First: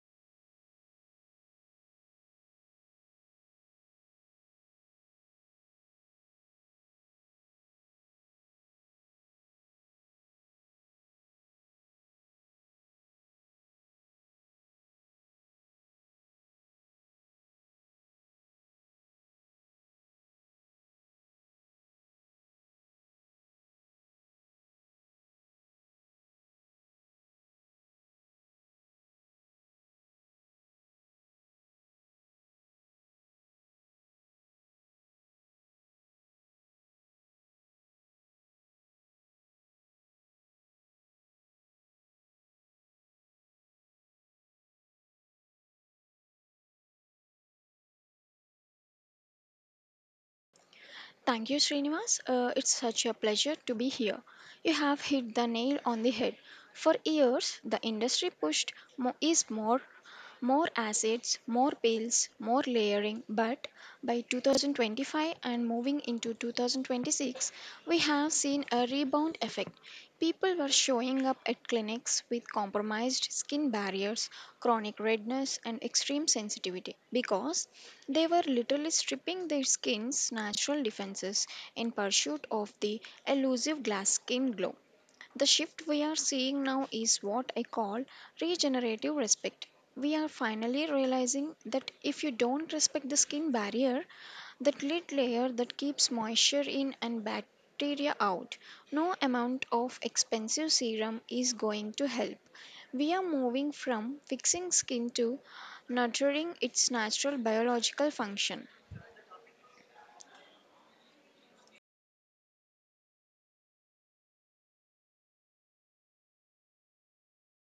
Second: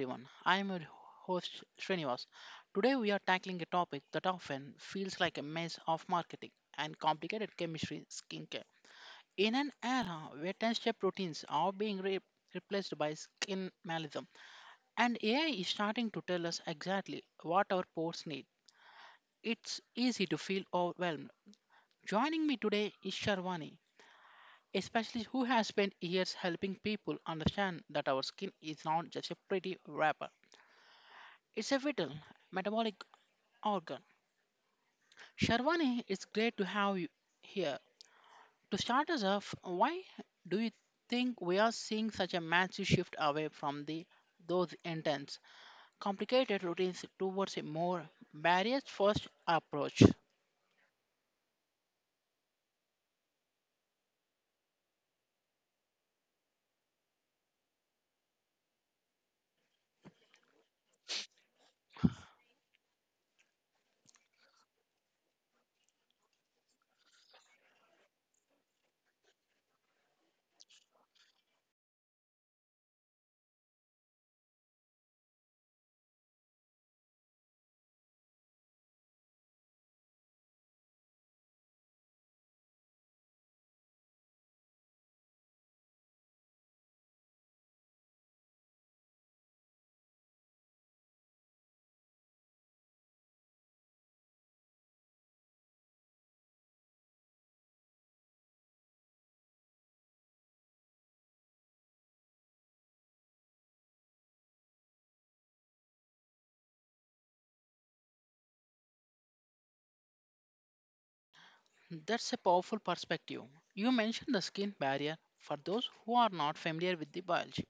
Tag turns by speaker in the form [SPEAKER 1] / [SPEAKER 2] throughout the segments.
[SPEAKER 1] everyone. I am your host, Srinivas. Today, we are tackling a topic that often feels like a mess of marketing and complicated chemistry skincare. In an era where 10 step routines are being replaced by skin minimalism, and AI is starting to tell us exactly what our pores need, it's easy to feel overwhelmed. Joining me today is Sharwani, a specialist who has spent years helping people understand that our skin is not just a pretty wrapper. It's a vital metabolic organ. Sharwani, it's great to have you here. To start us off, why do you think we are seeing such a massive shift away from the those intense, complicated routines towards a more barriers-first approach?
[SPEAKER 2] Thank you, Srinivas. It's such a pleasure to be here. You have hit the nail on the head. For years, the industry pushed more acids, more pills, more layering. But by 2025 and moving into 2026, we have seen a rebound effect. People were showing up at clinics with compromised skin barriers, chronic redness, and extreme sensitivity because they were literally stripping their skin's natural defenses in pursuit of the elusive glass skin glow. The shift we are seeing now is what I call regenerative respect. We are finally realizing that if you don't respect the skin barrier, that lid layer that keeps moisture in and bacteria out, no amount of expensive serum is going to help. We are moving from fixing skin to nurturing its natural biological function.
[SPEAKER 1] That's a powerful perspective. You mentioned the skin barrier for those who are not familiar with the biology.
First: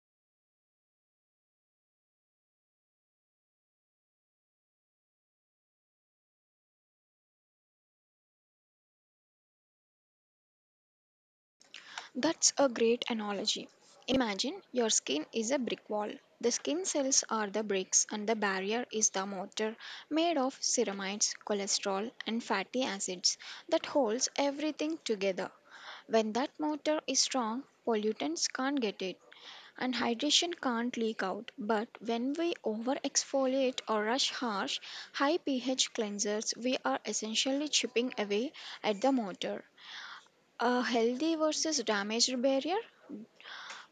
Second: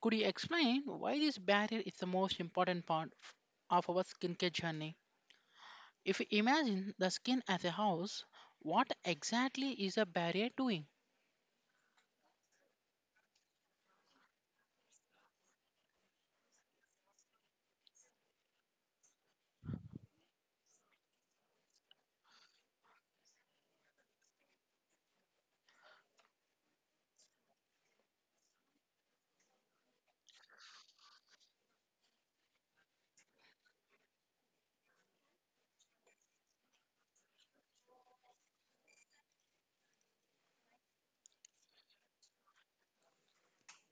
[SPEAKER 1] Could you explain why this barrier is the most important part of our skincare journey? If you imagine the skin as a house, what exactly is a barrier doing?
[SPEAKER 2] That's a great analogy. Imagine your skin is a brick wall. The skin cells are the bricks, and the barrier is the mortar made of ceramides, cholesterol, and fatty acids that holds everything together. When that motor is strong, pollutants can't get it and hydration can't leak out. But when we over exfoliate or rush harsh, high pH cleansers, we are essentially chipping away at the motor. A healthy versus damaged barrier?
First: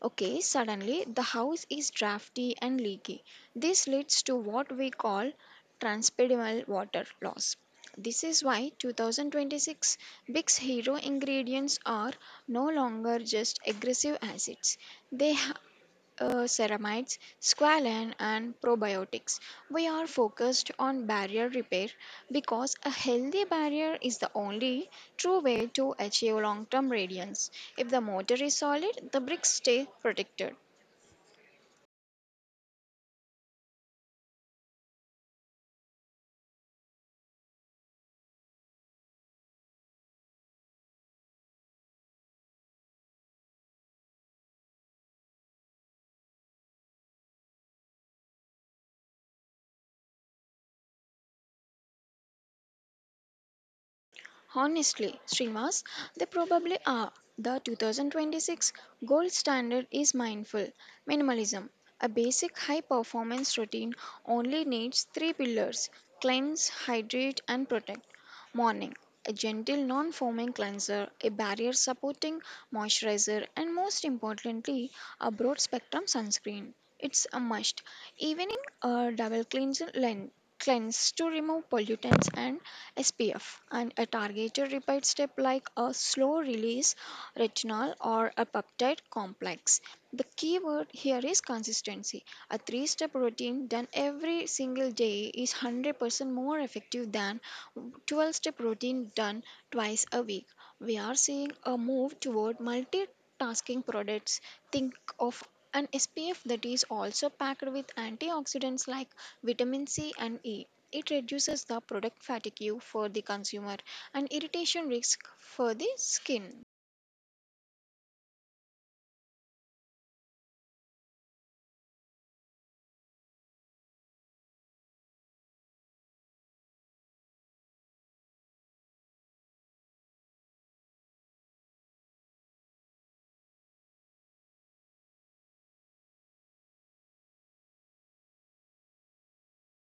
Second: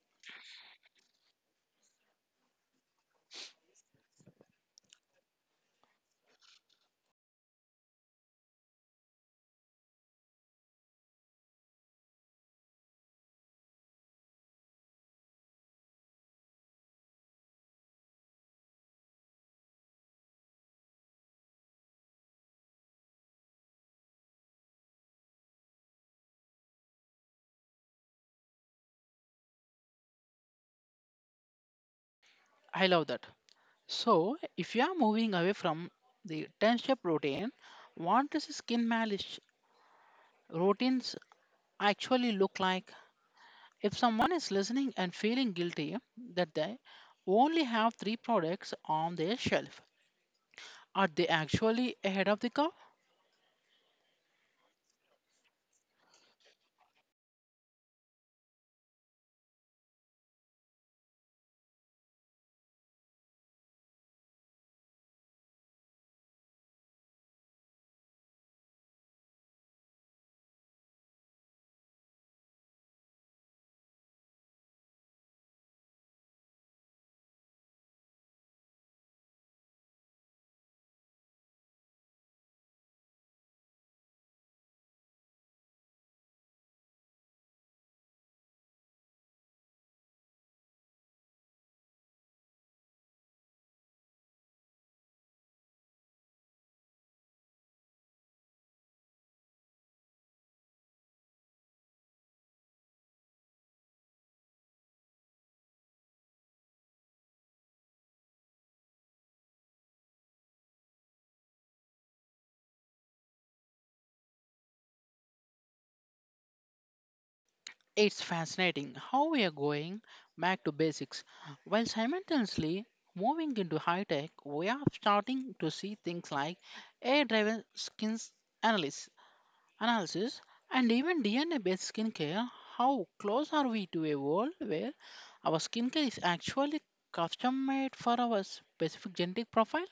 [SPEAKER 2] Okay, suddenly the house is drafty and leaky. This leads to what we call transpyramidal water loss. This is why 2026 Big's hero ingredients are no longer just aggressive acids. They Ceramides, squalene, and probiotics. We are focused on barrier repair because a healthy barrier is the only true way to achieve long term radiance. If the mortar is solid, the bricks stay protected.
[SPEAKER 1] I love that. So, if you are moving away from the 10 step routine, what does skin malice routines actually look like? If someone is listening and feeling guilty that they only have three products on their shelf, are they actually ahead of the curve?
[SPEAKER 2] Honestly, Srimas, they probably are. The 2026 gold standard is mindful minimalism. A basic high performance routine only needs three pillars: cleanse, hydrate, and protect. Morning, a gentle non foaming cleanser, a barrier supporting moisturizer, and most importantly, a broad spectrum sunscreen. It's a must, even in a double cleanse lens cleanse to remove pollutants and SPF, and a targeted repair step like a slow release retinol or a peptide complex. The key word here is consistency. A three step routine done every single day is 100% more effective than 12 step routine done twice a week. We are seeing a move toward multitasking products. Think of an SPF that is also packed with antioxidants like vitamin C and E. It reduces the product fatigue for the consumer and irritation risk for the skin.
[SPEAKER 1] It's fascinating how we are going back to basics while simultaneously moving into high tech. We are starting to see things like AI driven skin analysis, analysis and even DNA based skincare. How close are we to a world where our skincare is actually custom made for our specific genetic profile?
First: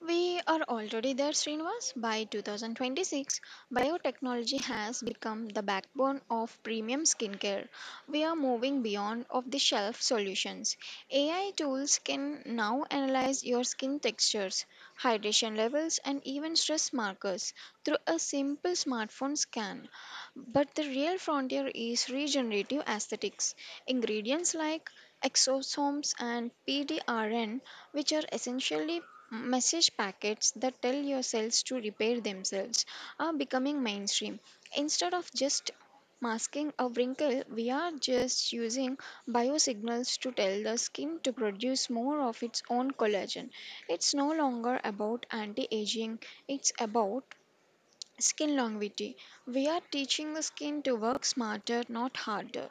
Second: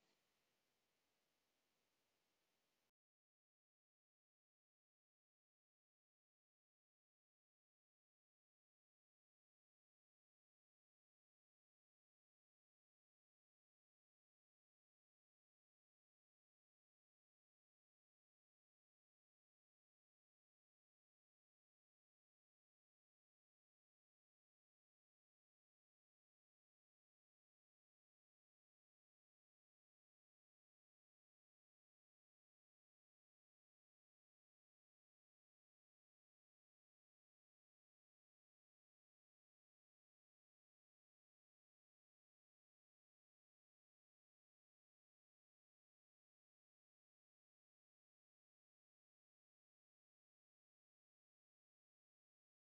[SPEAKER 2] We are already there, Srinivas. By 2026, biotechnology has become the backbone of premium skincare. We are moving beyond off-the-shelf solutions. AI tools can now analyze your skin textures, hydration levels, and even stress markers through a simple smartphone scan. But the real frontier is regenerative aesthetics. Ingredients like exosomes and PDRN, which are essentially message packets that tell your cells to repair themselves, are becoming mainstream. Instead of just masking a wrinkle, we are just using biosignals to tell the skin to produce more of its own collagen. It's no longer about anti aging, it's about skin longevity. We are teaching the skin to work smarter, not harder.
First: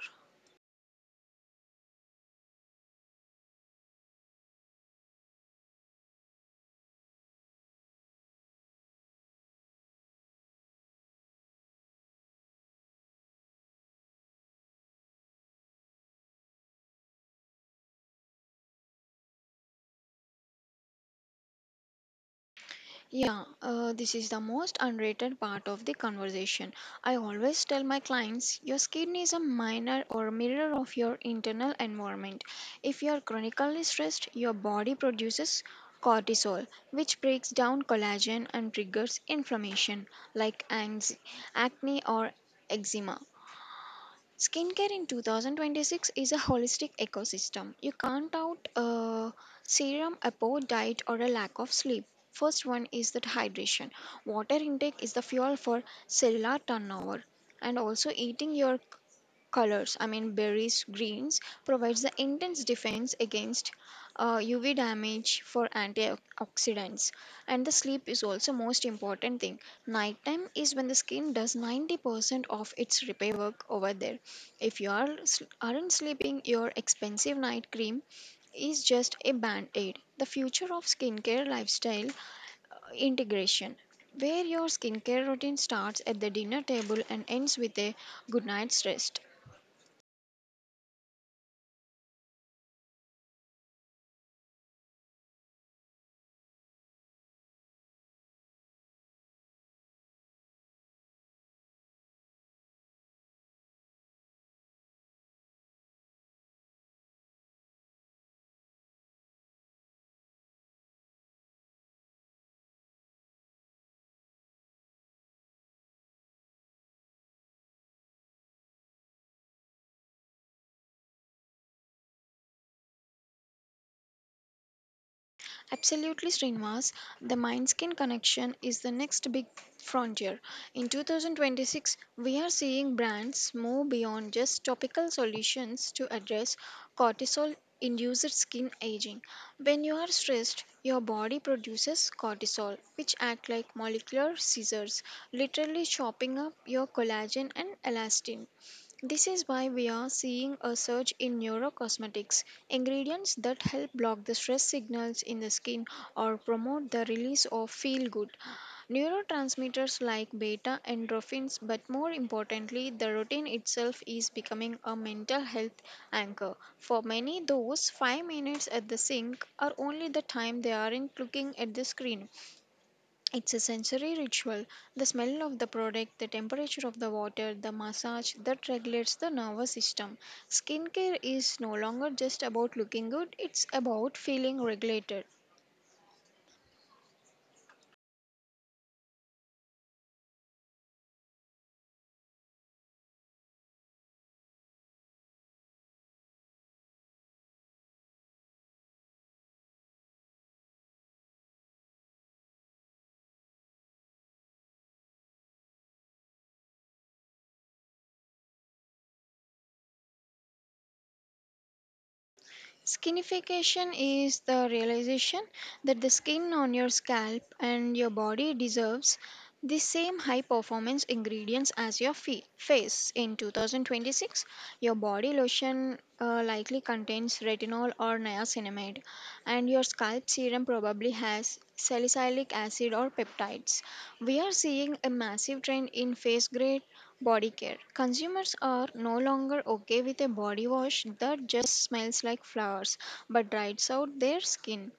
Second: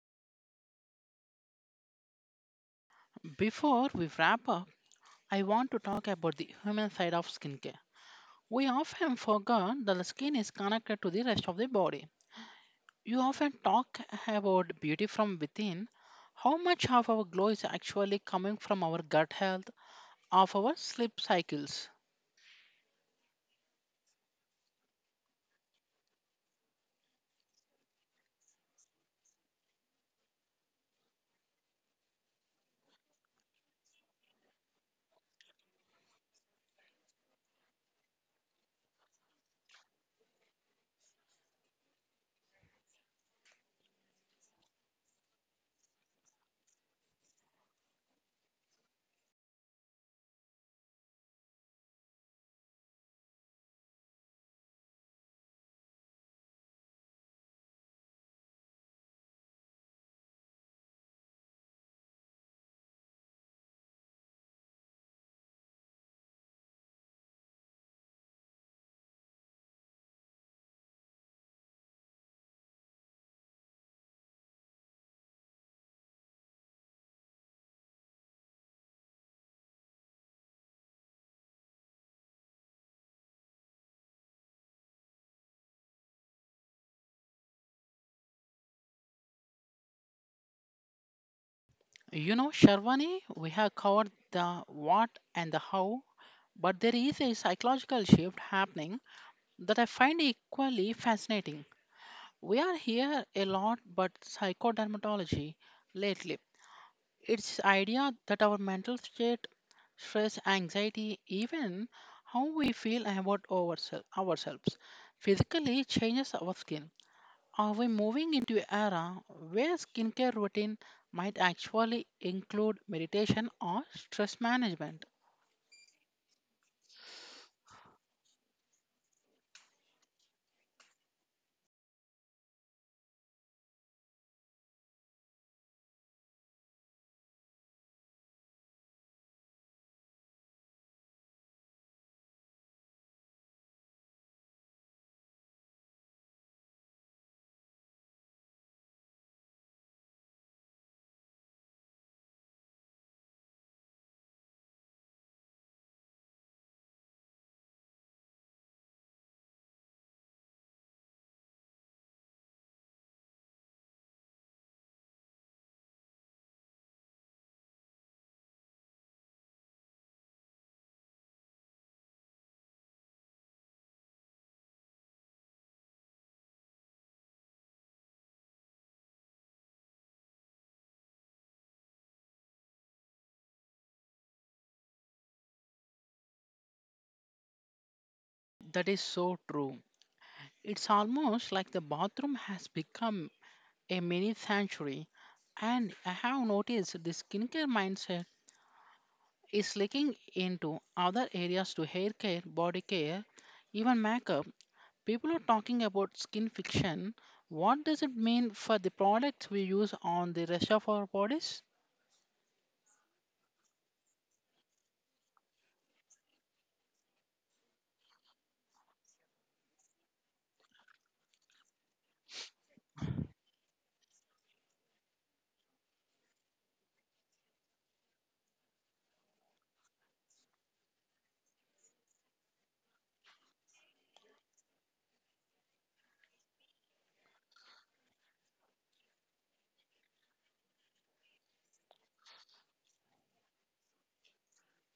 [SPEAKER 1] Before we wrap up, I want to talk about the human side of skincare. We often forget that the skin is connected to the rest of the body. You often talk about beauty from within. How much of our glow is actually coming from our gut health, of our sleep cycles?
[SPEAKER 2] Yeah, this is the most unrated part of the conversation. I always tell my clients your skin is a mirror or mirror of your internal environment. If you are chronically stressed, your body produces cortisol, which breaks down collagen and triggers inflammation like acne or eczema. Skincare in 2026 is a holistic ecosystem. You can't out a serum, a poor diet, or a lack of sleep. First one is that hydration. Water intake is the fuel for cellular turnover, and also eating your colors, I mean berries, greens, provides the intense defense against uv damage for antioxidants. And the sleep is also most important thing. Nighttime is when the skin does 90% of its repair work over there. If you are aren't sleeping, your expensive night cream is just a band-aid. The future of skincare lifestyle integration, where your skincare routine starts at the dinner table and ends with a good night's rest.
[SPEAKER 1] You know, Sharvani, we have covered the what and the how, but there is a psychological shift happening that I find equally fascinating. We are here a lot, but psychodermatology lately. It's idea that our mental state, stress, anxiety, even how we feel about ourselves, physically changes our skin. Are we moving into an era where skincare routine might actually include meditation or stress management?
[SPEAKER 2] Absolutely, Srinivas. The mind skin connection is the next big frontier. In 2026, we are seeing brands move beyond just topical solutions to address cortisol induced skin aging. When you are stressed, your body produces cortisol, which act like molecular scissors, literally chopping up your collagen and elastin. This is why we are seeing a surge in neurocosmetics, ingredients that help block the stress signals in the skin or promote the release of feel good neurotransmitters like beta endorphins, but more importantly, the routine itself is becoming a mental health anchor. For many, those 5 minutes at the sink are only the time they aren't looking at the screen. It's a sensory ritual. The smell of the product, the temperature of the water, the massage that regulates the nervous system. Skincare is no longer just about looking good, it's about feeling regulated.
[SPEAKER 1] That is so true. It's almost like the bathroom has become a mini sanctuary, and I have noticed the skincare mindset is leaking into other areas to hair care, body care, even makeup. People are talking about skin fiction. What does it mean for the products we use on the rest of our bodies?
[SPEAKER 2] Skinification is the realization that the skin on your scalp and your body deserves the same high performance ingredients as your face. In 2026, your body lotion likely contains retinol or niacinamide, and your scalp serum probably has salicylic acid or peptides. We are seeing a massive trend in face grade body care. Consumers are no longer okay with a body wash that just smells like flowers but dries out their skin.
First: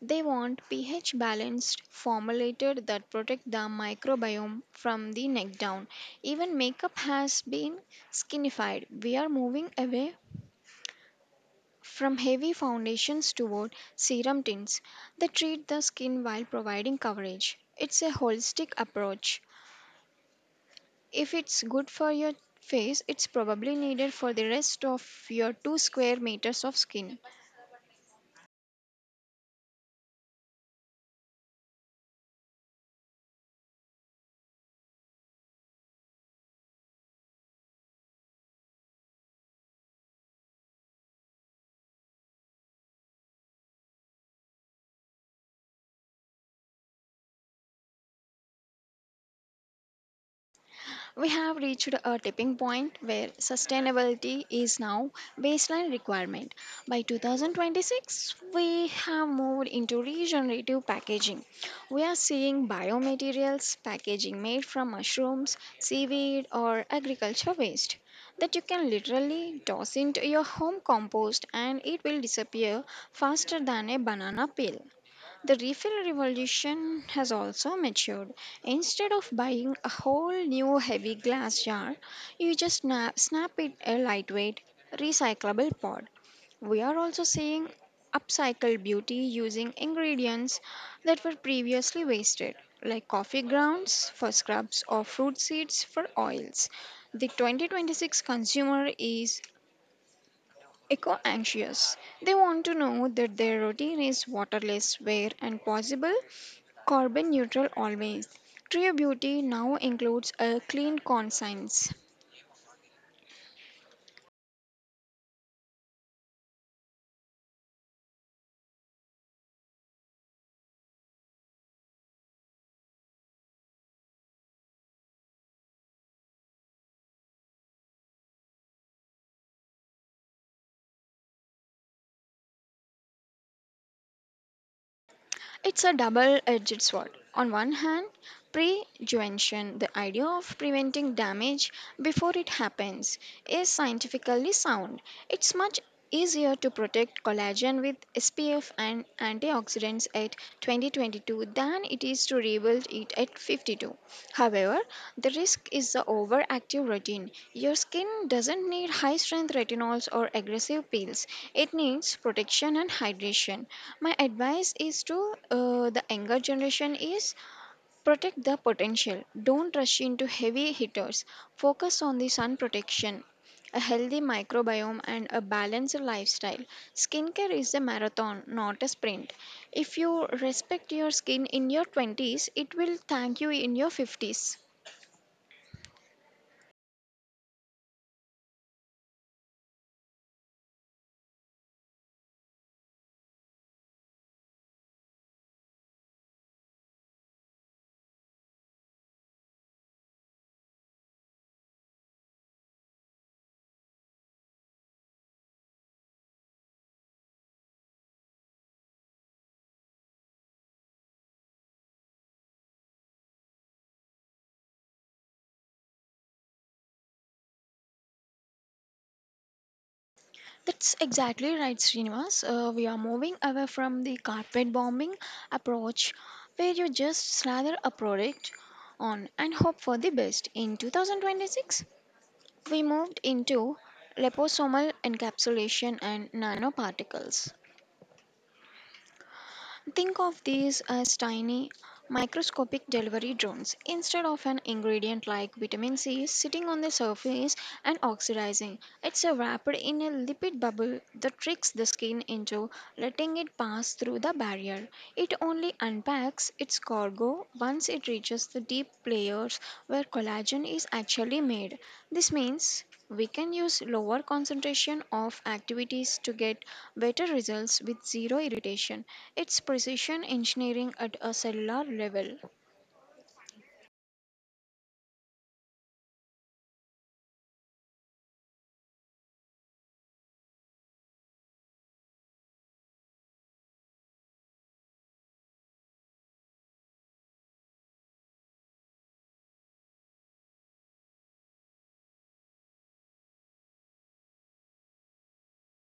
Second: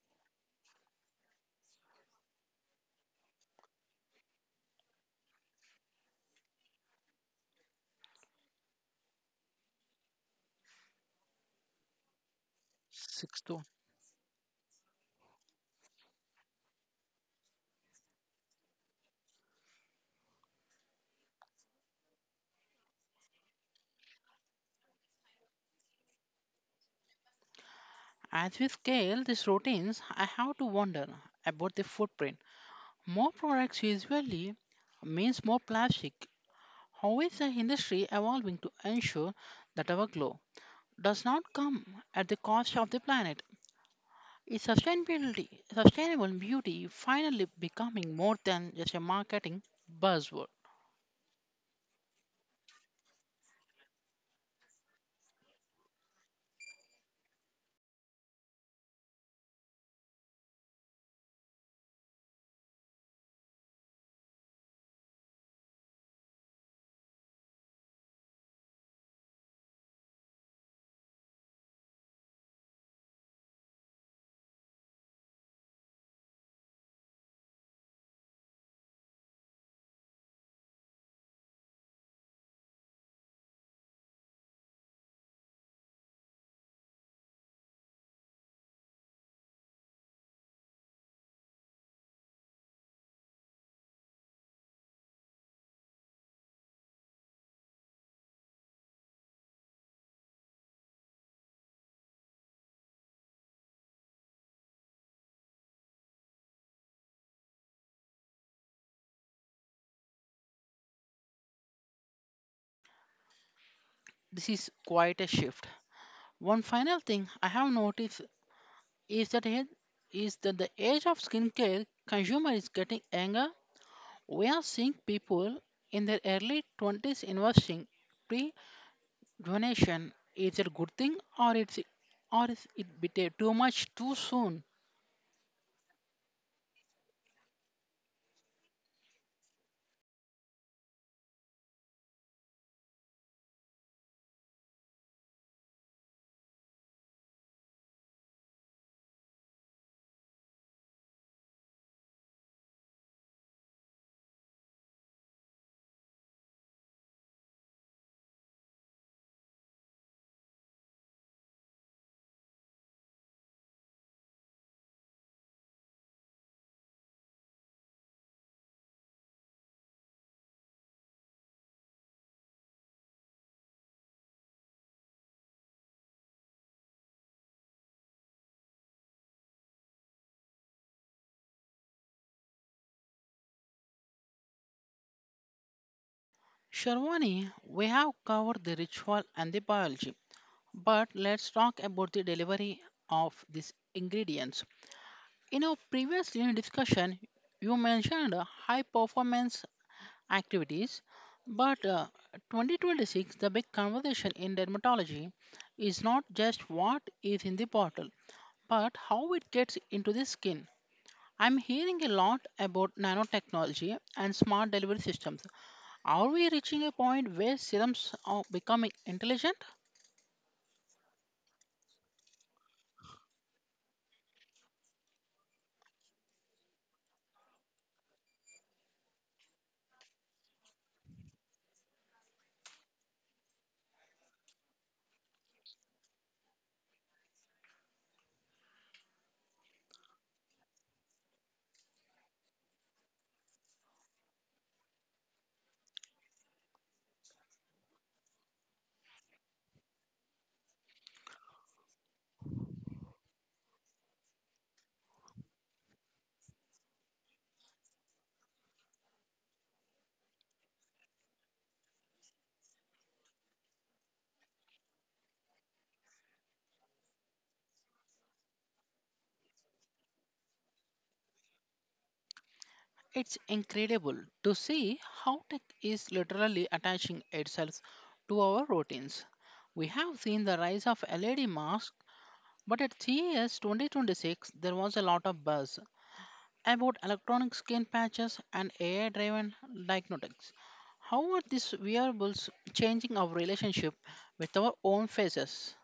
[SPEAKER 2] They want pH balanced formulated that protect the microbiome from the neck down. Even makeup has been skinified. We are moving away from heavy foundations
[SPEAKER 1] Sixth one.
[SPEAKER 2] toward serum tints that treat the skin while providing coverage. It's a holistic approach. If it's good for your face, it's probably needed for the rest of your 2 square meters of skin.
[SPEAKER 1] As we scale these routines, I have to wonder about the footprint. More products usually means more plastic. How is the industry evolving to ensure that our glow does not come at the cost of the planet? Is sustainable beauty finally becoming more than just a marketing buzzword?
[SPEAKER 2] We have reached a tipping point where sustainability is now baseline requirement. By 2026, we have moved into regenerative packaging. We are seeing biomaterials packaging made from mushrooms, seaweed, or agriculture waste that you can literally toss into your home compost and it will disappear faster than a banana peel. The refill revolution has also matured. Instead of buying a whole new heavy glass jar, you just snap it a lightweight, recyclable pod. We are also seeing upcycled beauty using ingredients that were previously wasted, like coffee grounds for scrubs or fruit seeds for oils. The 2026 consumer is eco anxious. They want to know that their routine is waterless, where, and possible. Carbon neutral always. True beauty now includes a clean conscience.
[SPEAKER 1] This is quite a shift. One final thing I have noticed is that it- is that the age of skincare consumer is getting younger. We are seeing people in their early 20s investing pre-donation. Is it a good thing or is it bit too much too soon?
[SPEAKER 2] It's a double edged sword. On one hand, prevention, the idea of preventing damage before it happens, is scientifically sound. It's much easier to protect collagen with SPF and antioxidants at 2022 than it is to rebuild it at 52. However, the risk is the overactive routine. Your skin doesn't need high strength retinols or aggressive peels, it needs protection and hydration. My advice is to the younger generation is protect the potential. Don't rush into heavy hitters. Focus on the sun protection, a healthy microbiome, and a balanced lifestyle. Skincare is a marathon, not a sprint. If you respect your skin in your 20s, it will thank you in your 50s.
[SPEAKER 1] Sharwani, we have covered the ritual and the biology. But let's talk about the delivery of these ingredients. In our previous discussion, you mentioned high performance activities, but 2026, the big conversation in dermatology is not just what is in the bottle, but how it gets into the skin. I'm hearing a lot about nanotechnology and smart delivery systems. Are we reaching a point where serums are becoming intelligent?
[SPEAKER 2] That's exactly right, Srinivas. We are moving away from the carpet bombing approach where you just slather a product on and hope for the best. In 2026, we moved into liposomal encapsulation and nanoparticles. Think of these as tiny microscopic delivery drones. Instead of an ingredient like vitamin C sitting on the surface and oxidizing, it's wrapped in a lipid bubble that tricks the skin into letting it pass through the barrier. It only unpacks its cargo once it reaches the deep layers where collagen is actually made. This means we can use lower concentration of activities to get better results with zero irritation. It's precision engineering at a cellular level.
[SPEAKER 1] It's incredible to see how tech is literally attaching itself to our routines. We have seen the rise of LED masks, but at CES 2026 there was a lot of buzz about electronic skin patches and AI driven diagnostics. How are these wearables changing our relationship with our own faces?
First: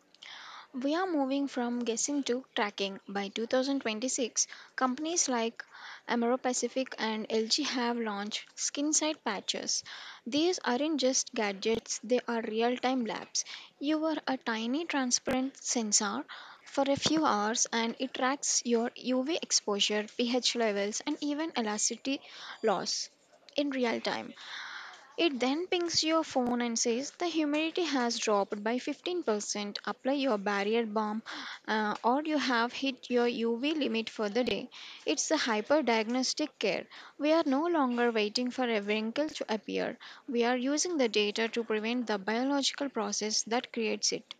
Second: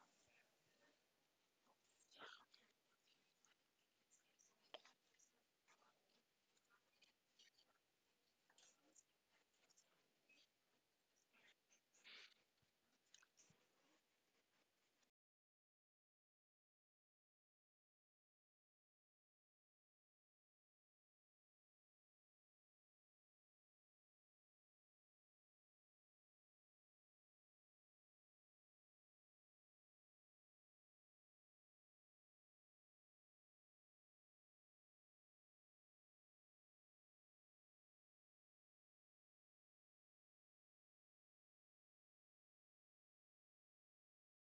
[SPEAKER 2] We are moving from guessing to tracking. By 2026, companies like Amaro Pacific and LG have launched skin side patches. These aren't just gadgets, they are real time labs. You wear a tiny transparent sensor for a few hours and it tracks your UV exposure, pH levels, and even elasticity loss in real time. It then pings your phone and says the humidity has dropped by 15%. Apply your barrier balm, or you have hit your UV limit for the day. It's a hyper diagnostic care. We are no longer waiting for a wrinkle to appear. We are using the data to prevent the biological process that creates it.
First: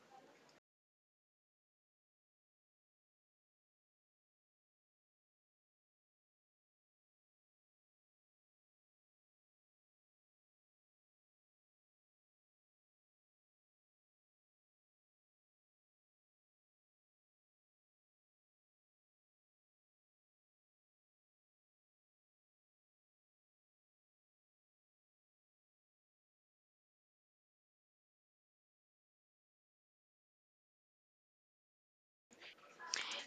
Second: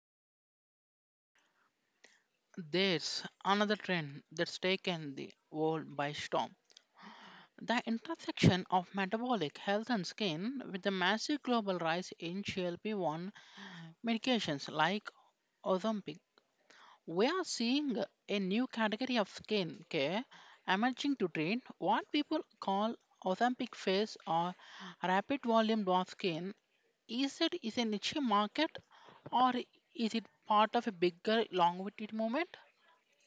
[SPEAKER 1] There's another trend that's taken the world by storm. The intersection of metabolic health and skin with the massive global rise in GLP-1 medications like Ozempic, we are seeing a new category of skin care emerging to treat what people call Ozempic face or rapid volume dwarf skin. Is a niche market or is it part of a bigger long-winded movement?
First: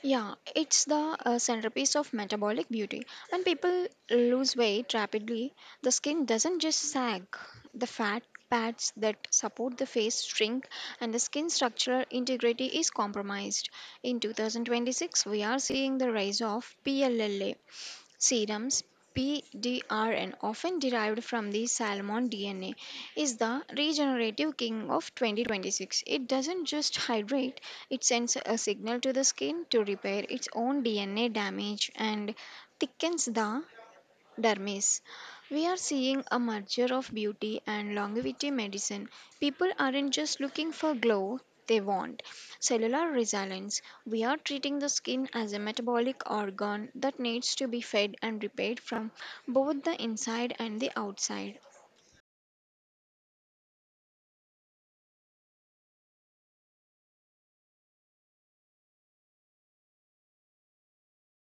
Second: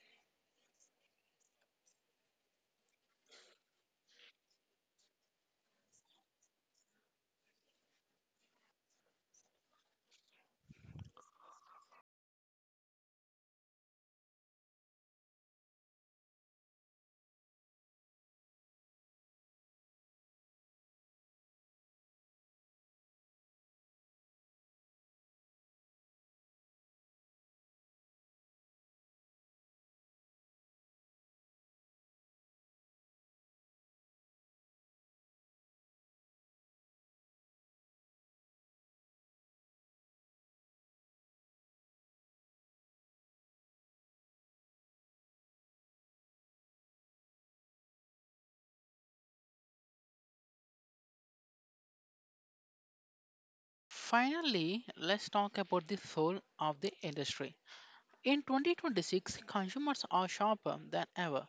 [SPEAKER 2] Yeah, it's the centerpiece of metabolic beauty. When people lose weight rapidly, the skin doesn't just sag, the fat pads that support the face shrink, and the skin structural integrity is compromised. In 2026, we are seeing the rise of PLLA, serums, PDR, and often derived from the salmon DNA, is the regenerative king of 2026. It doesn't just hydrate, it sends a signal to the skin to repair its own DNA damage and thickens the dermis. We are seeing a merger of beauty and longevity medicine. People aren't just looking for glow, they want cellular resilience. We are treating the skin as a metabolic organ that needs to be fed and repaired from both the inside and the outside.
[SPEAKER 1] Finally, let's talk about the soul of the industry. In 2026, consumers are sharper than ever.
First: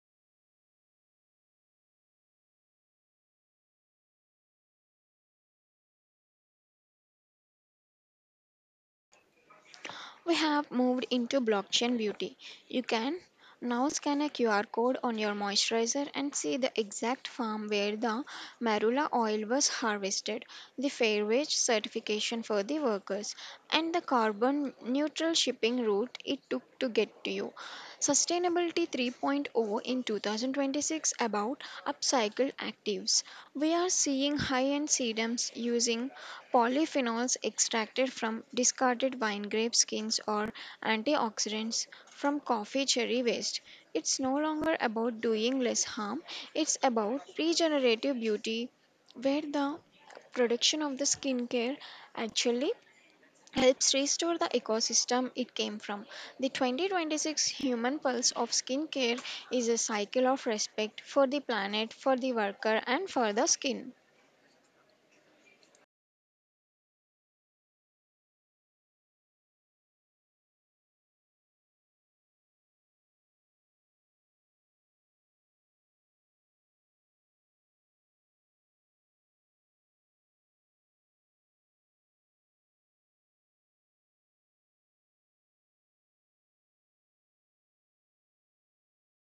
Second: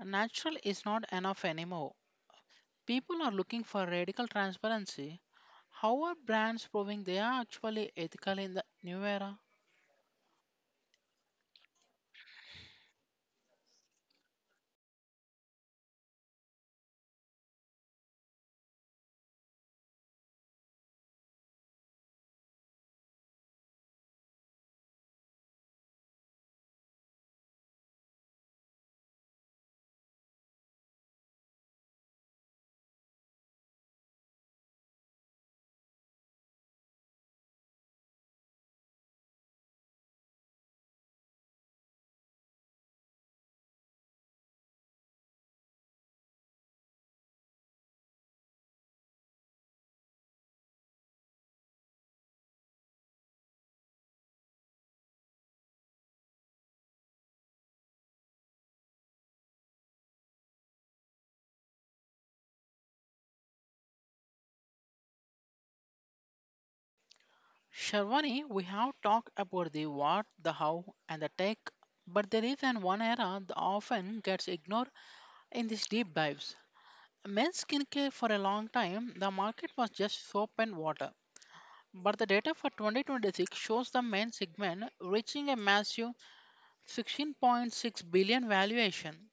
[SPEAKER 1] Natural is not enough anymore. People are looking for radical transparency. How are brands proving they are actually ethical in the new era?
[SPEAKER 2] We have moved into blockchain beauty. You can now scan a QR code on your moisturizer and see the exact farm where the marula oil was harvested, the fair wage certification for the workers, and the carbon neutral shipping route it took to get to you. Sustainability 3.0 in 2026 about upcycled actives. We are seeing high end sedums using polyphenols extracted from discarded wine grape skins or antioxidants from coffee cherry waste. It's no longer about doing less harm, it's about regenerative beauty, where the production of the skincare actually helps restore the ecosystem it came from. The 2026 Human Pulse of Skincare is a cycle of respect for the planet, for the worker, and for the skin.
[SPEAKER 1] Sharwani, we have talked about the what, the how, and the tech, but there is an one era that often gets ignored in these deep dives. Men's skincare for a long time, the market was just soap and water. But the data for 2026 shows the men's segment reaching a massive 16.6 billion valuation.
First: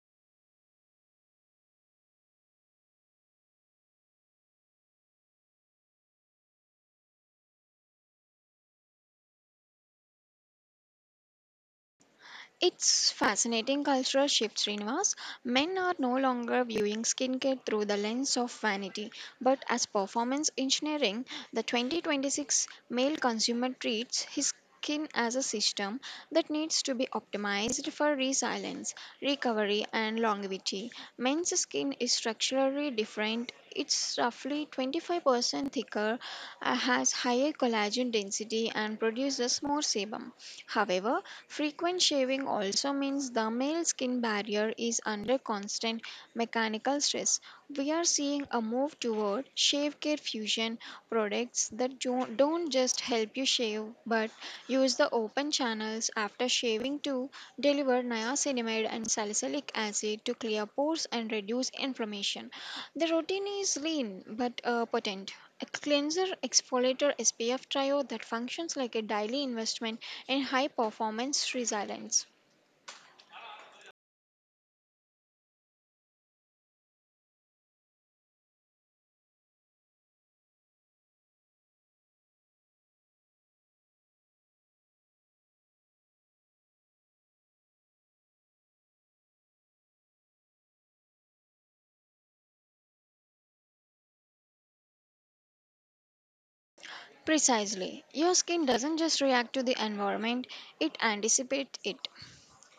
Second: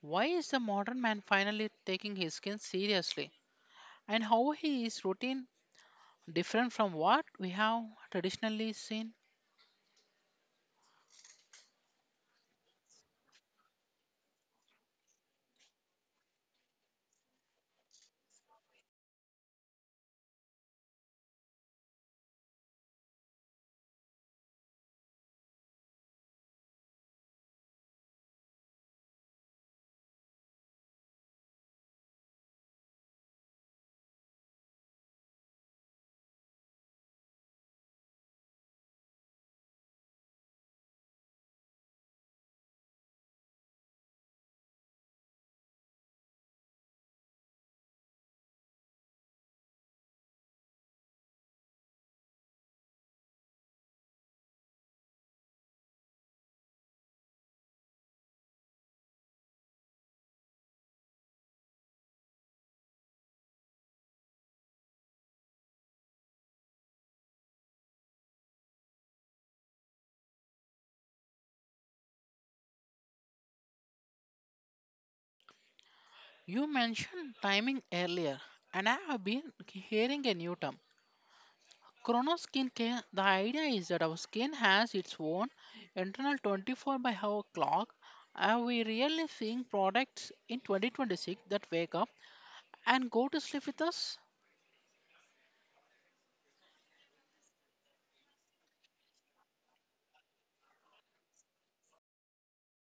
[SPEAKER 1] Why is the modern man finally taking his skin seriously? And how he is routine different from what we have traditionally seen?
[SPEAKER 2] It's fascinating cultural shift, Srinivas. Men are no longer viewing skincare through the lens of vanity, but as performance engineering. The 2026 male consumer treats his skin as a system that needs to be optimized for resilience, recovery, and longevity. Men's skin is structurally different. It's roughly 25% thicker, has higher collagen density, and produces more sebum. However, frequent shaving also means the male skin barrier is under constant mechanical stress. We are seeing a move toward shave care fusion products that don't just help you shave but use the open channels after shaving to deliver niacinamide and salicylic acid to clear pores and reduce inflammation. The routine is lean but potent. A cleanser exfoliator SPF trio that functions like a daily investment and high performance resilience.
[SPEAKER 1] You mentioned timing earlier, and I have been hearing a new term. Chrono skincare, the idea is that our skin has its own internal 24 by hour clock. Are we really seeing products in 2026 that wake up and go to sleep with us?
[SPEAKER 2] Precisely. Your skin doesn't just react to the environment, it anticipates it.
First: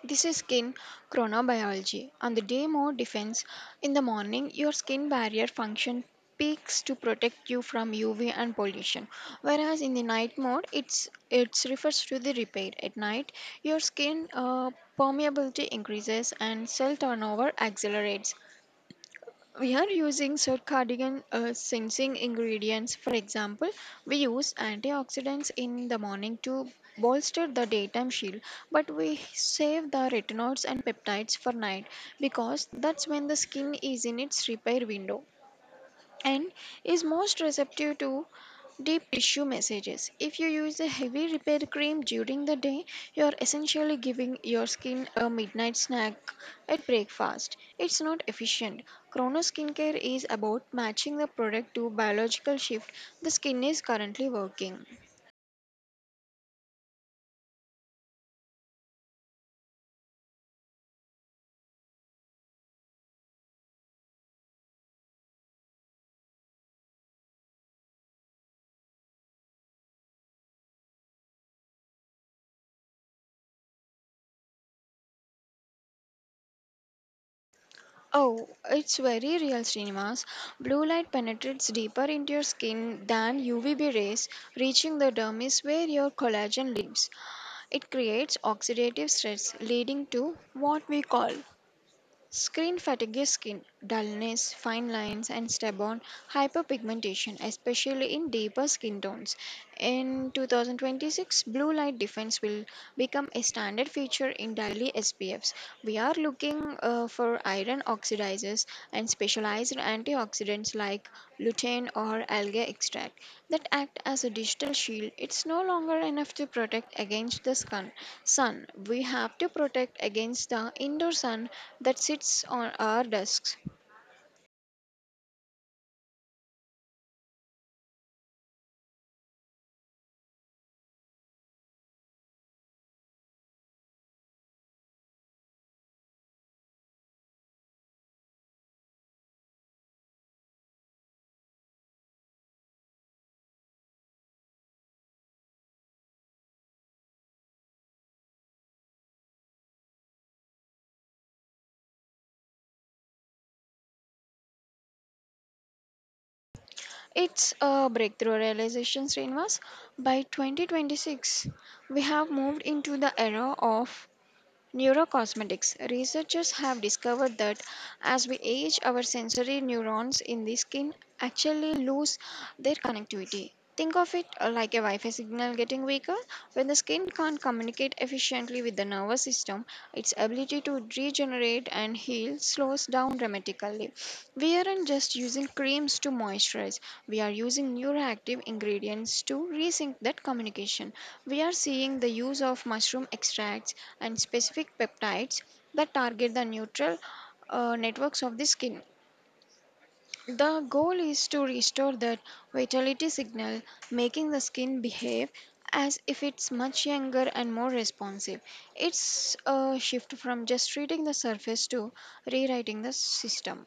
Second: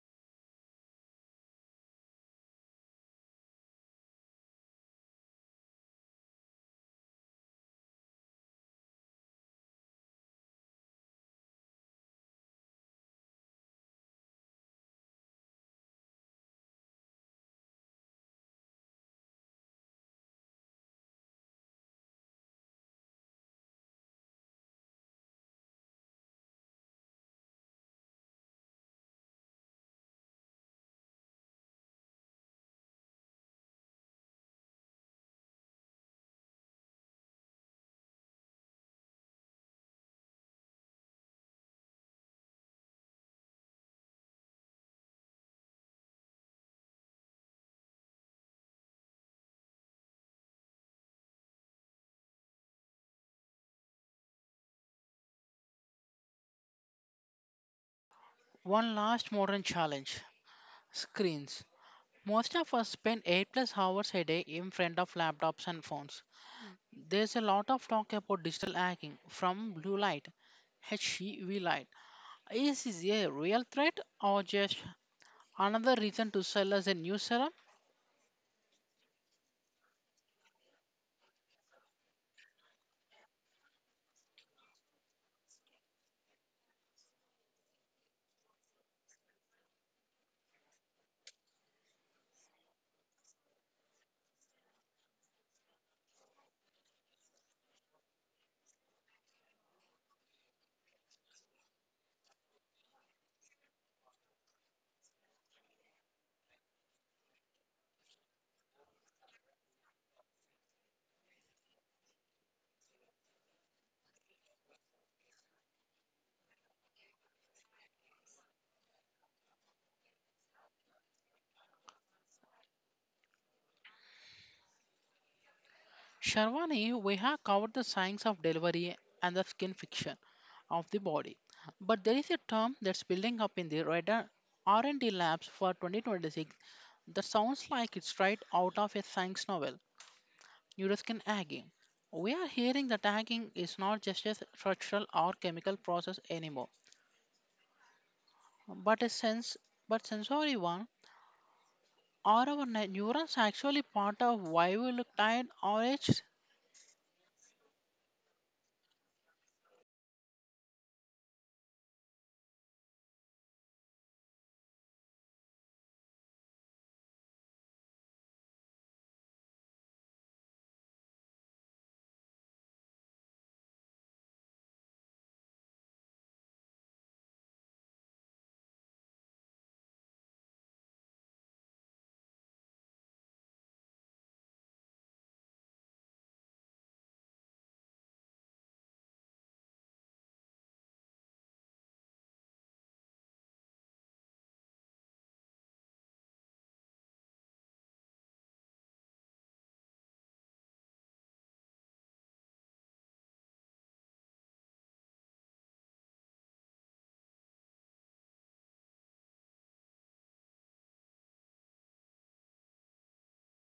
[SPEAKER 2] This is skin chronobiology. On the day more defense, in the morning, your skin barrier function peaks to protect you from UV and pollution. Whereas in the night mode, it refers to the repair. At night, your skin permeability increases and cell turnover accelerates. We are using circadian sensing ingredients. For example, we use antioxidants in the morning to bolster the daytime shield, but we save the retinoids and peptides for night because that's when the skin is in its repair window and is most receptive to deep tissue messages. If you use a heavy repair cream during the day, you are essentially giving your skin a midnight snack at breakfast. It's not efficient. Chrono skincare is about matching the product to biological shift the skin is currently working.
[SPEAKER 1] One last modern challenge. Screens. Most of us spend 8 plus hours a day in front of laptops and phones. There's a lot of talk about digital hacking from blue light, HEV light. Is this a real threat or just another reason to sell us a new serum?
[SPEAKER 2] Oh, it's very real, Srinivas. Blue light penetrates deeper into your skin than UVB rays, reaching the dermis where your collagen lives. It creates oxidative stress, leading to what we call screen fatigue is skin dullness, fine lines, and stubborn hyperpigmentation, especially in deeper skin tones. In 2026, blue light defense will become a standard feature in daily SPFs. We are looking for iron oxidizes and specialized antioxidants like lutein or algae extract that act as a digital shield. It's no longer enough to protect against the sun. We have to protect against the indoor sun that sits on our desks.
[SPEAKER 1] Sharwani, we have covered the science of delivery and the skin fiction of the body. But there is a term that's building up in the radar R&D labs for 2026 that sounds like it's right out of a science novel. Euroskin aging. We are hearing that aging is not just a structural or chemical process anymore, but but sensory one. Are our neurons actually part of why we look tired or aged?
[SPEAKER 2] It's a breakthrough realization, Srinivas. By 2026, we have moved into the era of neurocosmetics. Researchers have discovered that as we age, our sensory neurons in the skin actually lose their connectivity. Think of it like a Wi Fi signal getting weaker. When the skin can't communicate efficiently with the nervous system, its ability to regenerate and heal slows down dramatically. We aren't just using creams to moisturize, we are using neuroactive ingredients to resync that communication. We are seeing the use of mushroom extracts and specific peptides that target the neutral networks of the skin. The goal is to restore that vitality signal, making the skin behave as if it's much younger and more responsive. It's a shift from just treating the surface to rewriting the system.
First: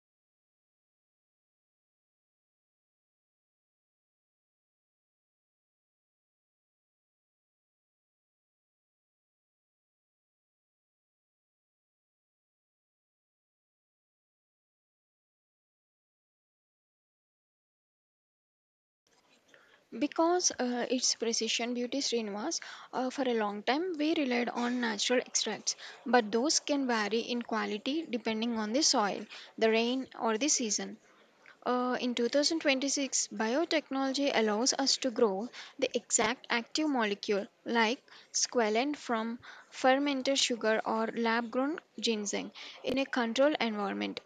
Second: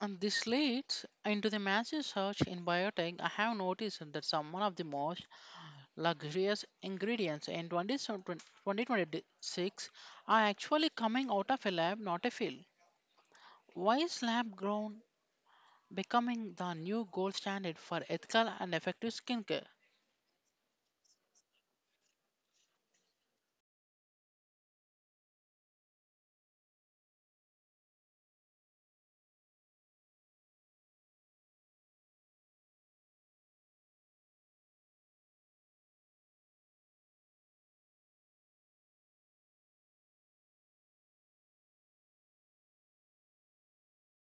[SPEAKER 1] And this leads into the massive search in biotech. I have noticed that some one of the most luxurious ingredients in 2026 are actually coming out of a lab, not a field. Why is lab grown becoming the new gold standard for ethical and effective skincare.
[SPEAKER 2] Because it's precision beauty, Srinivas. For a long time we relied on natural extracts, but those can vary in quality depending on the soil, the rain, or the season. In 2026, biotechnology allows us to grow the exact active molecule like squalene from fermented sugar or lab grown ginseng in a controlled environment.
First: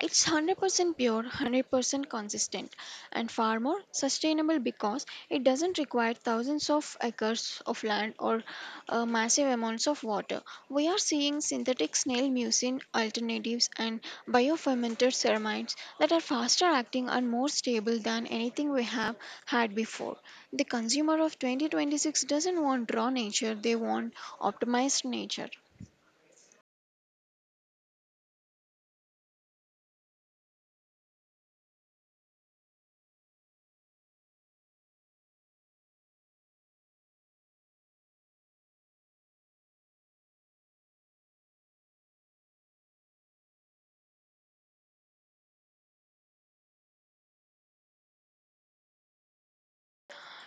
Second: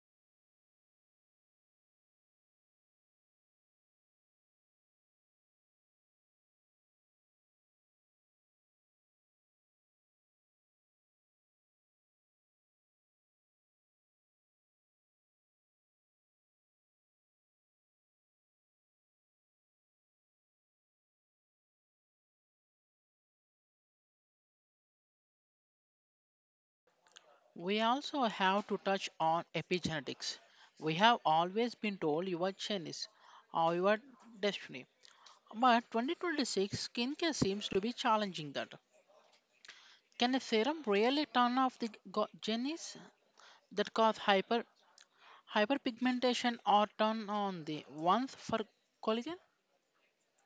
[SPEAKER 2] It's 100% pure, 100% consistent, and far more sustainable because it doesn't require thousands of acres of land or massive amounts of water. We are seeing synthetic snail mucin alternatives and biofermented ceramides that are faster acting and more stable than anything we have had before. The consumer of 2026 doesn't want raw nature, they want optimized nature.
[SPEAKER 1] We also have to touch on epigenetics. We have always been told your gene is or your destiny. But 2026 skincare seems to be challenging that. Can a serum really turn off the genes that cause hyperpigmentation or turn on the ones for collagen?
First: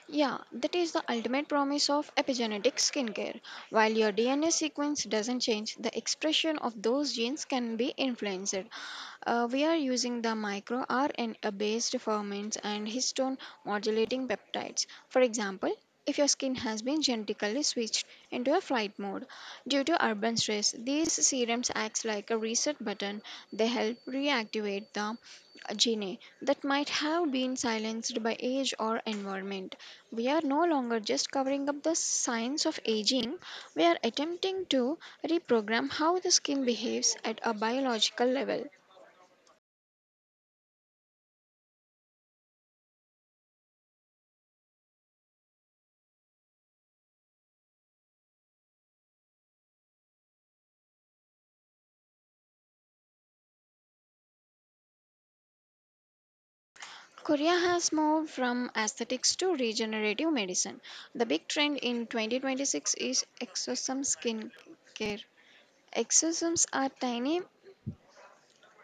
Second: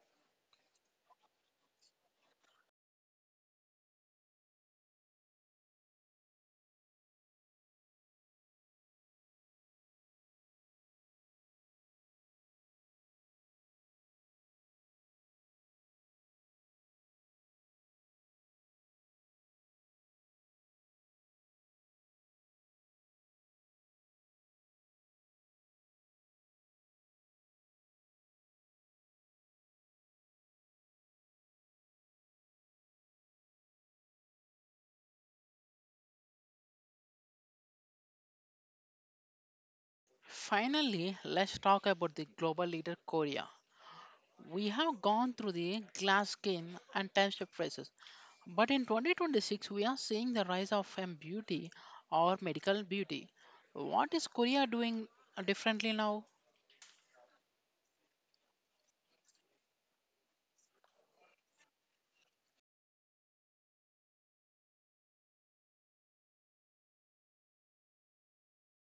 [SPEAKER 2] Yeah, that is the ultimate promise of epigenetic skincare. While your DNA sequence doesn't change, the expression of those genes can be influenced. We are using the micro RNA based ferments and histone modulating peptides. For example, if your skin has been genetically switched into a flight mode due to urban stress, these serums act like a reset button. They help reactivate the a gene that might have been silenced by age or environment. We are no longer just covering up the signs of aging, we are attempting to reprogram how the skin behaves at a biological level.
[SPEAKER 1] Finally, let's talk about the global leader Korea. We have gone through the glass skin and time shift phases, but in 2026 we are seeing the rise of M beauty or medical beauty. What is Korea doing differently now?
[SPEAKER 2] Korea has moved from aesthetics to regenerative medicine. The big trend in 2026 is exosome skin care. Exosomes are tiny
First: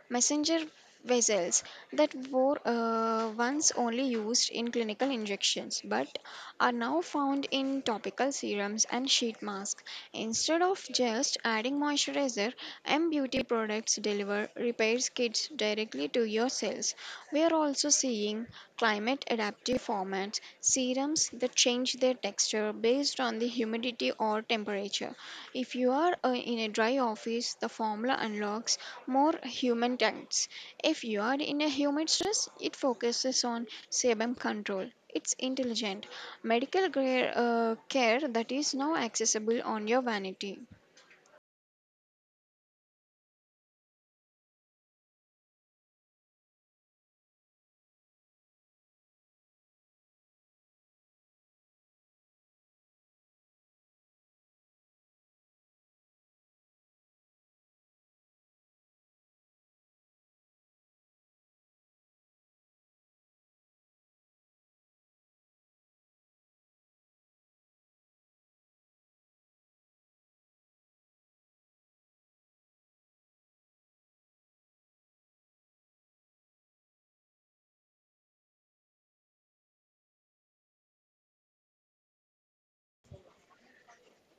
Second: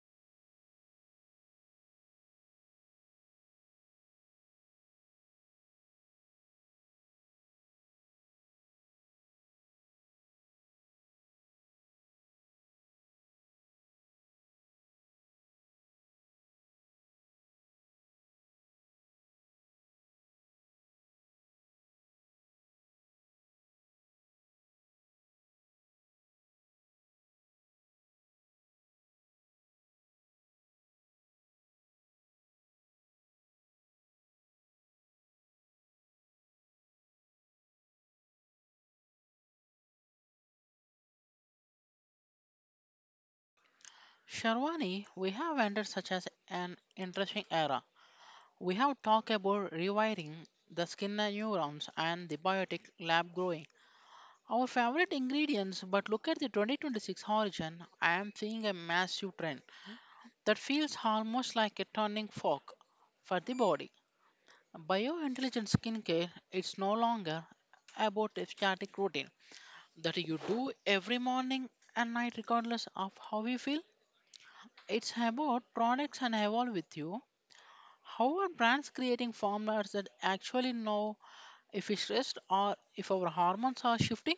[SPEAKER 2] messenger vessels that were once only used in clinical injections but are now found in topical serums and sheet masks. Instead of just adding moisturizer, M Beauty products deliver repair kits directly to your cells. We are also seeing climate adaptive formats, serums that change their texture based on the humidity or temperature. If you are in a dry office, the formula unlocks more human touch. If you are in a humid stress, it focuses on sebum control. It's intelligent medical care, care that is now accessible on your vanity.
[SPEAKER 1] Sharwani, we have entered such as an interesting era. We have talked about rewiring the skin neurons and the biotic lab growing. Our favorite ingredients, but look at the 2026 origin. I am seeing a massive trend that feels almost like a turning fork for the body. Biointelligent skincare it's no longer about a static routine that you do every morning and night regardless of how you feel. It's about products and evolve with you. How are brands creating formulas that actually know if we are stressed or if our hormones are shifting?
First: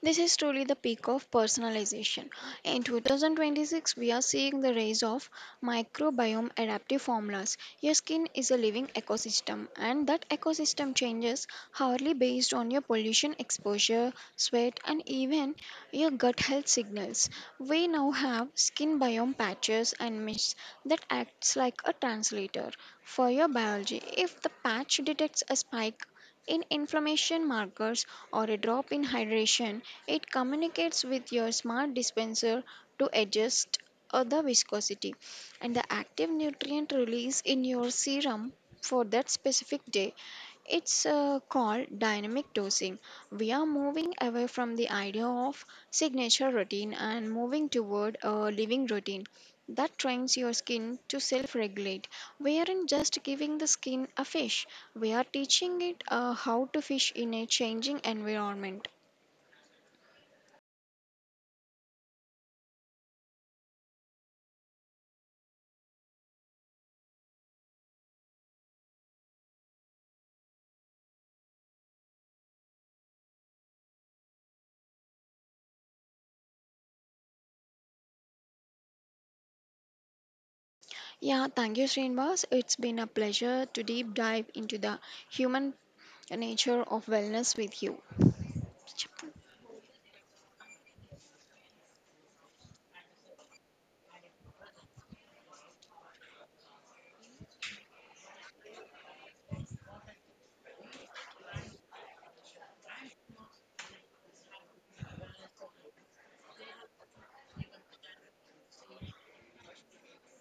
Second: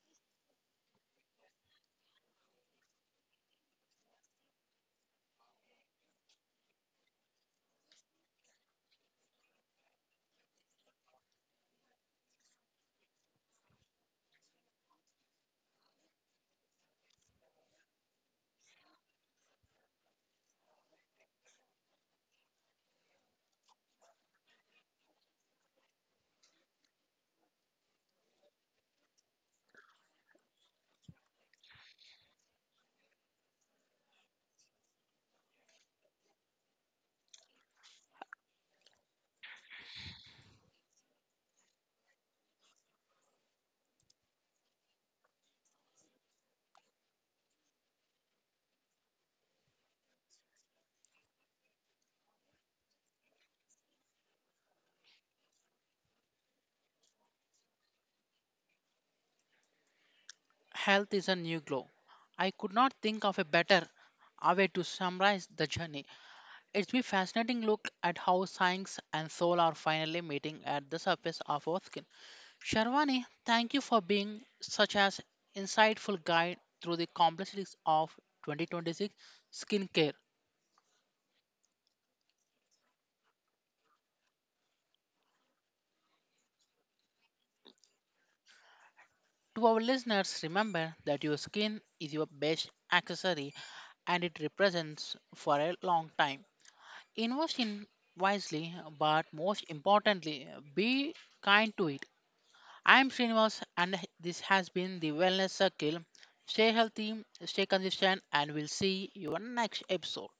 [SPEAKER 2] This is truly the peak of personalization. In 2026, we are seeing the rise of microbiome adaptive formulas. Your skin is a living ecosystem, and that ecosystem changes hourly based on your pollution exposure, sweat, and even your gut health signals. We now have skin biome patches and mists that acts like a translator for your biology. If the patch detects a spike in inflammation markers or a drop in hydration, it communicates with your smart dispenser to adjust the viscosity and the active nutrient release in your serum for that specific day. It's called dynamic dosing. We are moving away from the idea of signature routine and moving toward a living routine that trains your skin to self regulate. We aren't just giving the skin a fish, we are teaching it how to fish in a changing environment.
[SPEAKER 1] Health is a new glow. I could not think of a better a way to summarize the journey. It's been fascinating look at how science and soul are finally meeting at the surface of our skin. Sharwani, thank you for being such an insightful guide through the complexities of 2026 skincare.
[SPEAKER 2] Yeah, thank you, Srinivas. It's been a pleasure to deep dive into the human nature of wellness with you.
[SPEAKER 1] To our listeners, remember that your skin is your best accessory and it represents for a long time. Invest in wisely, but most importantly, be kind to it. I am Srinivas, and this has been the Wellness Circle. Stay healthy, stay consistent, and we'll see you on next episode.